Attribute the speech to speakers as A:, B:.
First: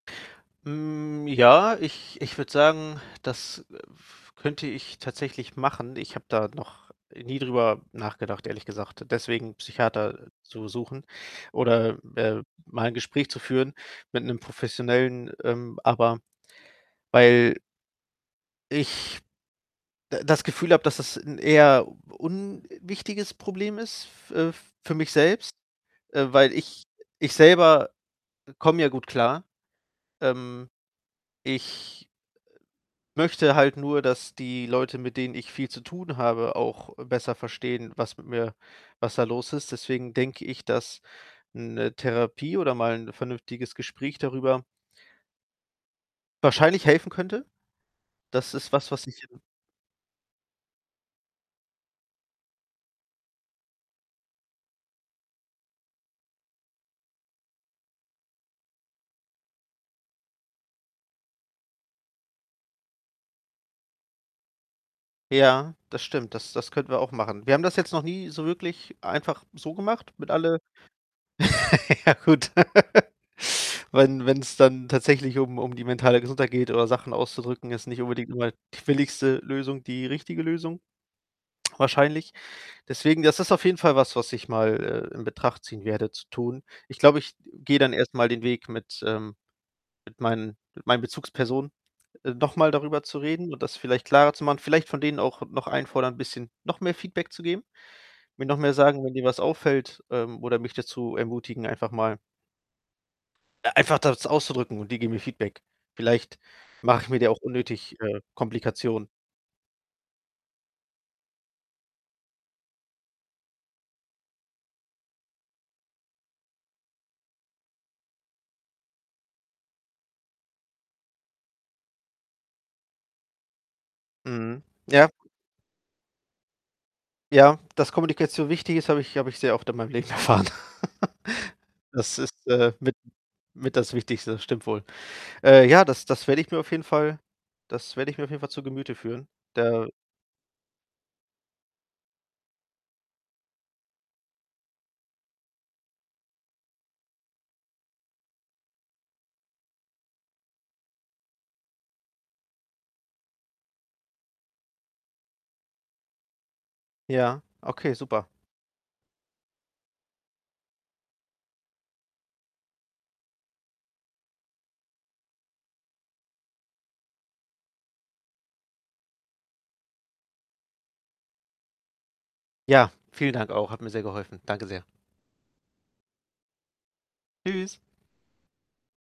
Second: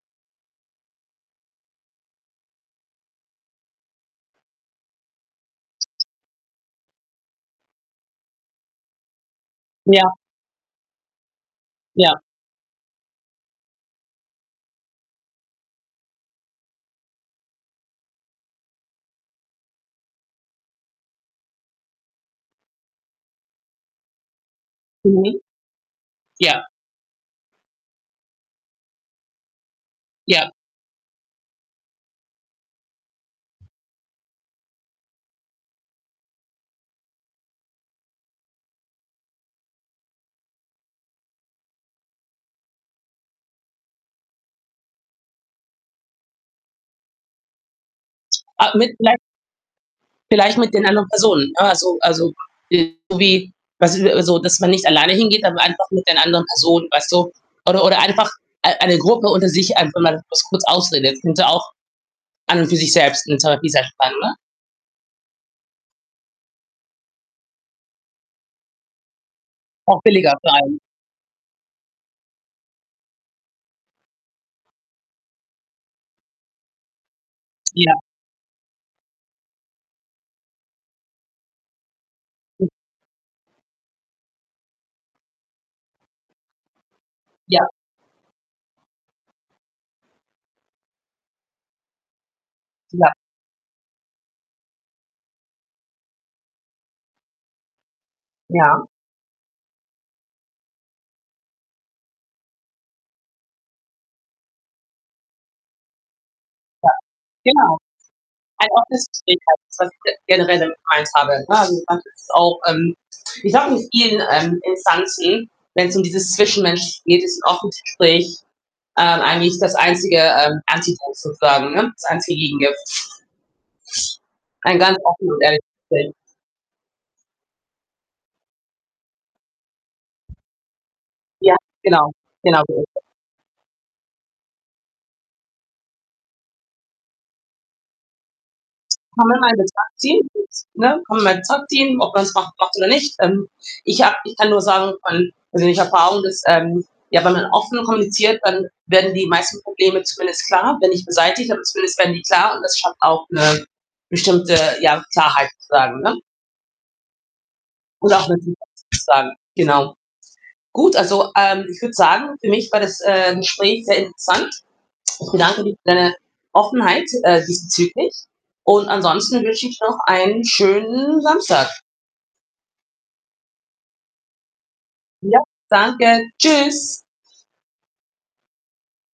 A: Hm, ja, ich ich würde sagen, das, äh, könnte ich tatsächlich machen. Ich habe da noch nie drüber nachgedacht, ehrlich gesagt, deswegen 'nen
B: Ja.
A: Psychiater zu suchen oder,
B: Ja.
A: äh, mal 'n Gespräch zu führen mit 'nem professionellen ähm, aber weil ich d das Gefühl habe, dass das 'n eher unwichtiges Problem ist f äh, für mich
B: Mhm.
A: selbst. Äh, weil
B: Ja.
A: ich ich selber, äh, komme ja gut klar.
B: Ja.
A: Ähm, ich, äh, möchte halt nur, dass die Leute, mit denen ich viel zu tun habe auch besser verstehen, was mit mir was da los ist. Deswegen denke ich, dass 'ne Therapie oder mal 'n vernünftiges Gespräch darüber wahrscheinlich helfen könnte. Das ist
B: Äh,
A: was,
B: mit
A: was
B: vielleicht
A: ich, ähm
B: vielleicht mit den anderen Personen, ne? Also Also, [unintelligible] irgendwie, was ist also, dass man nicht alleine hingeht, aber einfach mit den anderen Personen, weißt du? Oder Oder einfach ei eine Gruppe unter sich, einfach mal das kurz ausredet. Könnte auch an und für sich selbst 'ne Therapie sein, [unintelligible] oder?
A: Ja, das stimmt. Das Das könnten wir auch machen. Wir haben das jetzt noch nie so wirklich einfach so
B: Auch
A: gemacht mit
B: billiger für
A: alle
B: einen.
A: ja gut, wenn wenn's dann tatsächlich um um die mentale Gesundheit geht oder Sachen auszudrücken, ist nicht
B: Ja.
A: unbedingt immer die billigste Lösung, die richtige Lösung wahrscheinlich.
B: [unintelligible]
A: Deswegen, das ist auf jeden Fall was, was ich mal, äh, in Betracht ziehen werde zu tun. Ich glaube, ich
B: Ja.
A: gehe dann erstmal den Weg mit, ähm mit meinen mit meinen Bezugspersonen, äh, nochmal darüber
B: Ja.
A: zu reden und das vielleicht klarer zu machen, vielleicht von denen auch noch einfordern, bisschen noch mehr Feedback zu geben, mir noch mehr
B: Ja.
A: sagen: „Wenn dir was auffällt” ähm, oder mich dazu ermutigen, einfach mal äh, einfach das auszudrücken und die geben mir Feedback. Vielleicht
B: Ja,
A: mache ich mir da auch
B: genau.
A: unnötig, äh,
B: Ein offenes
A: Komplikationen.
B: Gespräch halt [unintelligible] generell [unintelligible] habe, ne? Also, das ist auch, ähm, ich habe nicht viel, ähm, Instanzen, wenn's um dieses Zwischenmenschliche geht, ist 'n offenes Gespräch, ähm, eigentlich das einzige, ähm, [unintelligible] sozusagen, ne? Das einzige Gegengift.
A: Mhm.
B: Ein ganz
A: Ja.
B: offen und ehrliches Gespräch.
A: Ja, dass Kommunikation wichtig ist, habe ich habe ich sehr oft in meinem Leben erfahren.
B: Ja, genau.
A: Das ist,
B: Genau
A: äh,
B: so ist
A: mit
B: es.
A: mit das Wichtigste, stimmt wohl. Äh, ja, das das werde ich mir auf jeden Fall das werde ich mir auf jeden Fall zu Gemüte führen. Der
B: [unintelligible] Team. Ne, komm in mein [unintelligible] ob man's macht macht oder nicht. Ähm, ich habe ich kann nur sagen, von persönlicher Erfahrung, dass, ähm, ja wenn man offen kommuniziert, dann werden die meisten Probleme zumindest klar, wenn nicht beseitigt, aber zumindest werden die klar und das schafft auch 'ne bestimmte ja, Klarheit sozusagen, ne?
A: Ja, okay,
B: Und
A: super.
B: auch [unintelligible] sozusagen, genau. Gut, also, ähm, ich würde sagen, für mich war das, äh, Gespräch sehr interessant. Ich bedanke für deine Offenheit, äh, diesbezüglich und ansonsten wünsche ich noch einen schönen Samstag.
A: Ja, vielen Dank auch, hat mir sehr geholfen. Danke sehr.
B: Ja, danke. Tschüss.
A: Tschüss.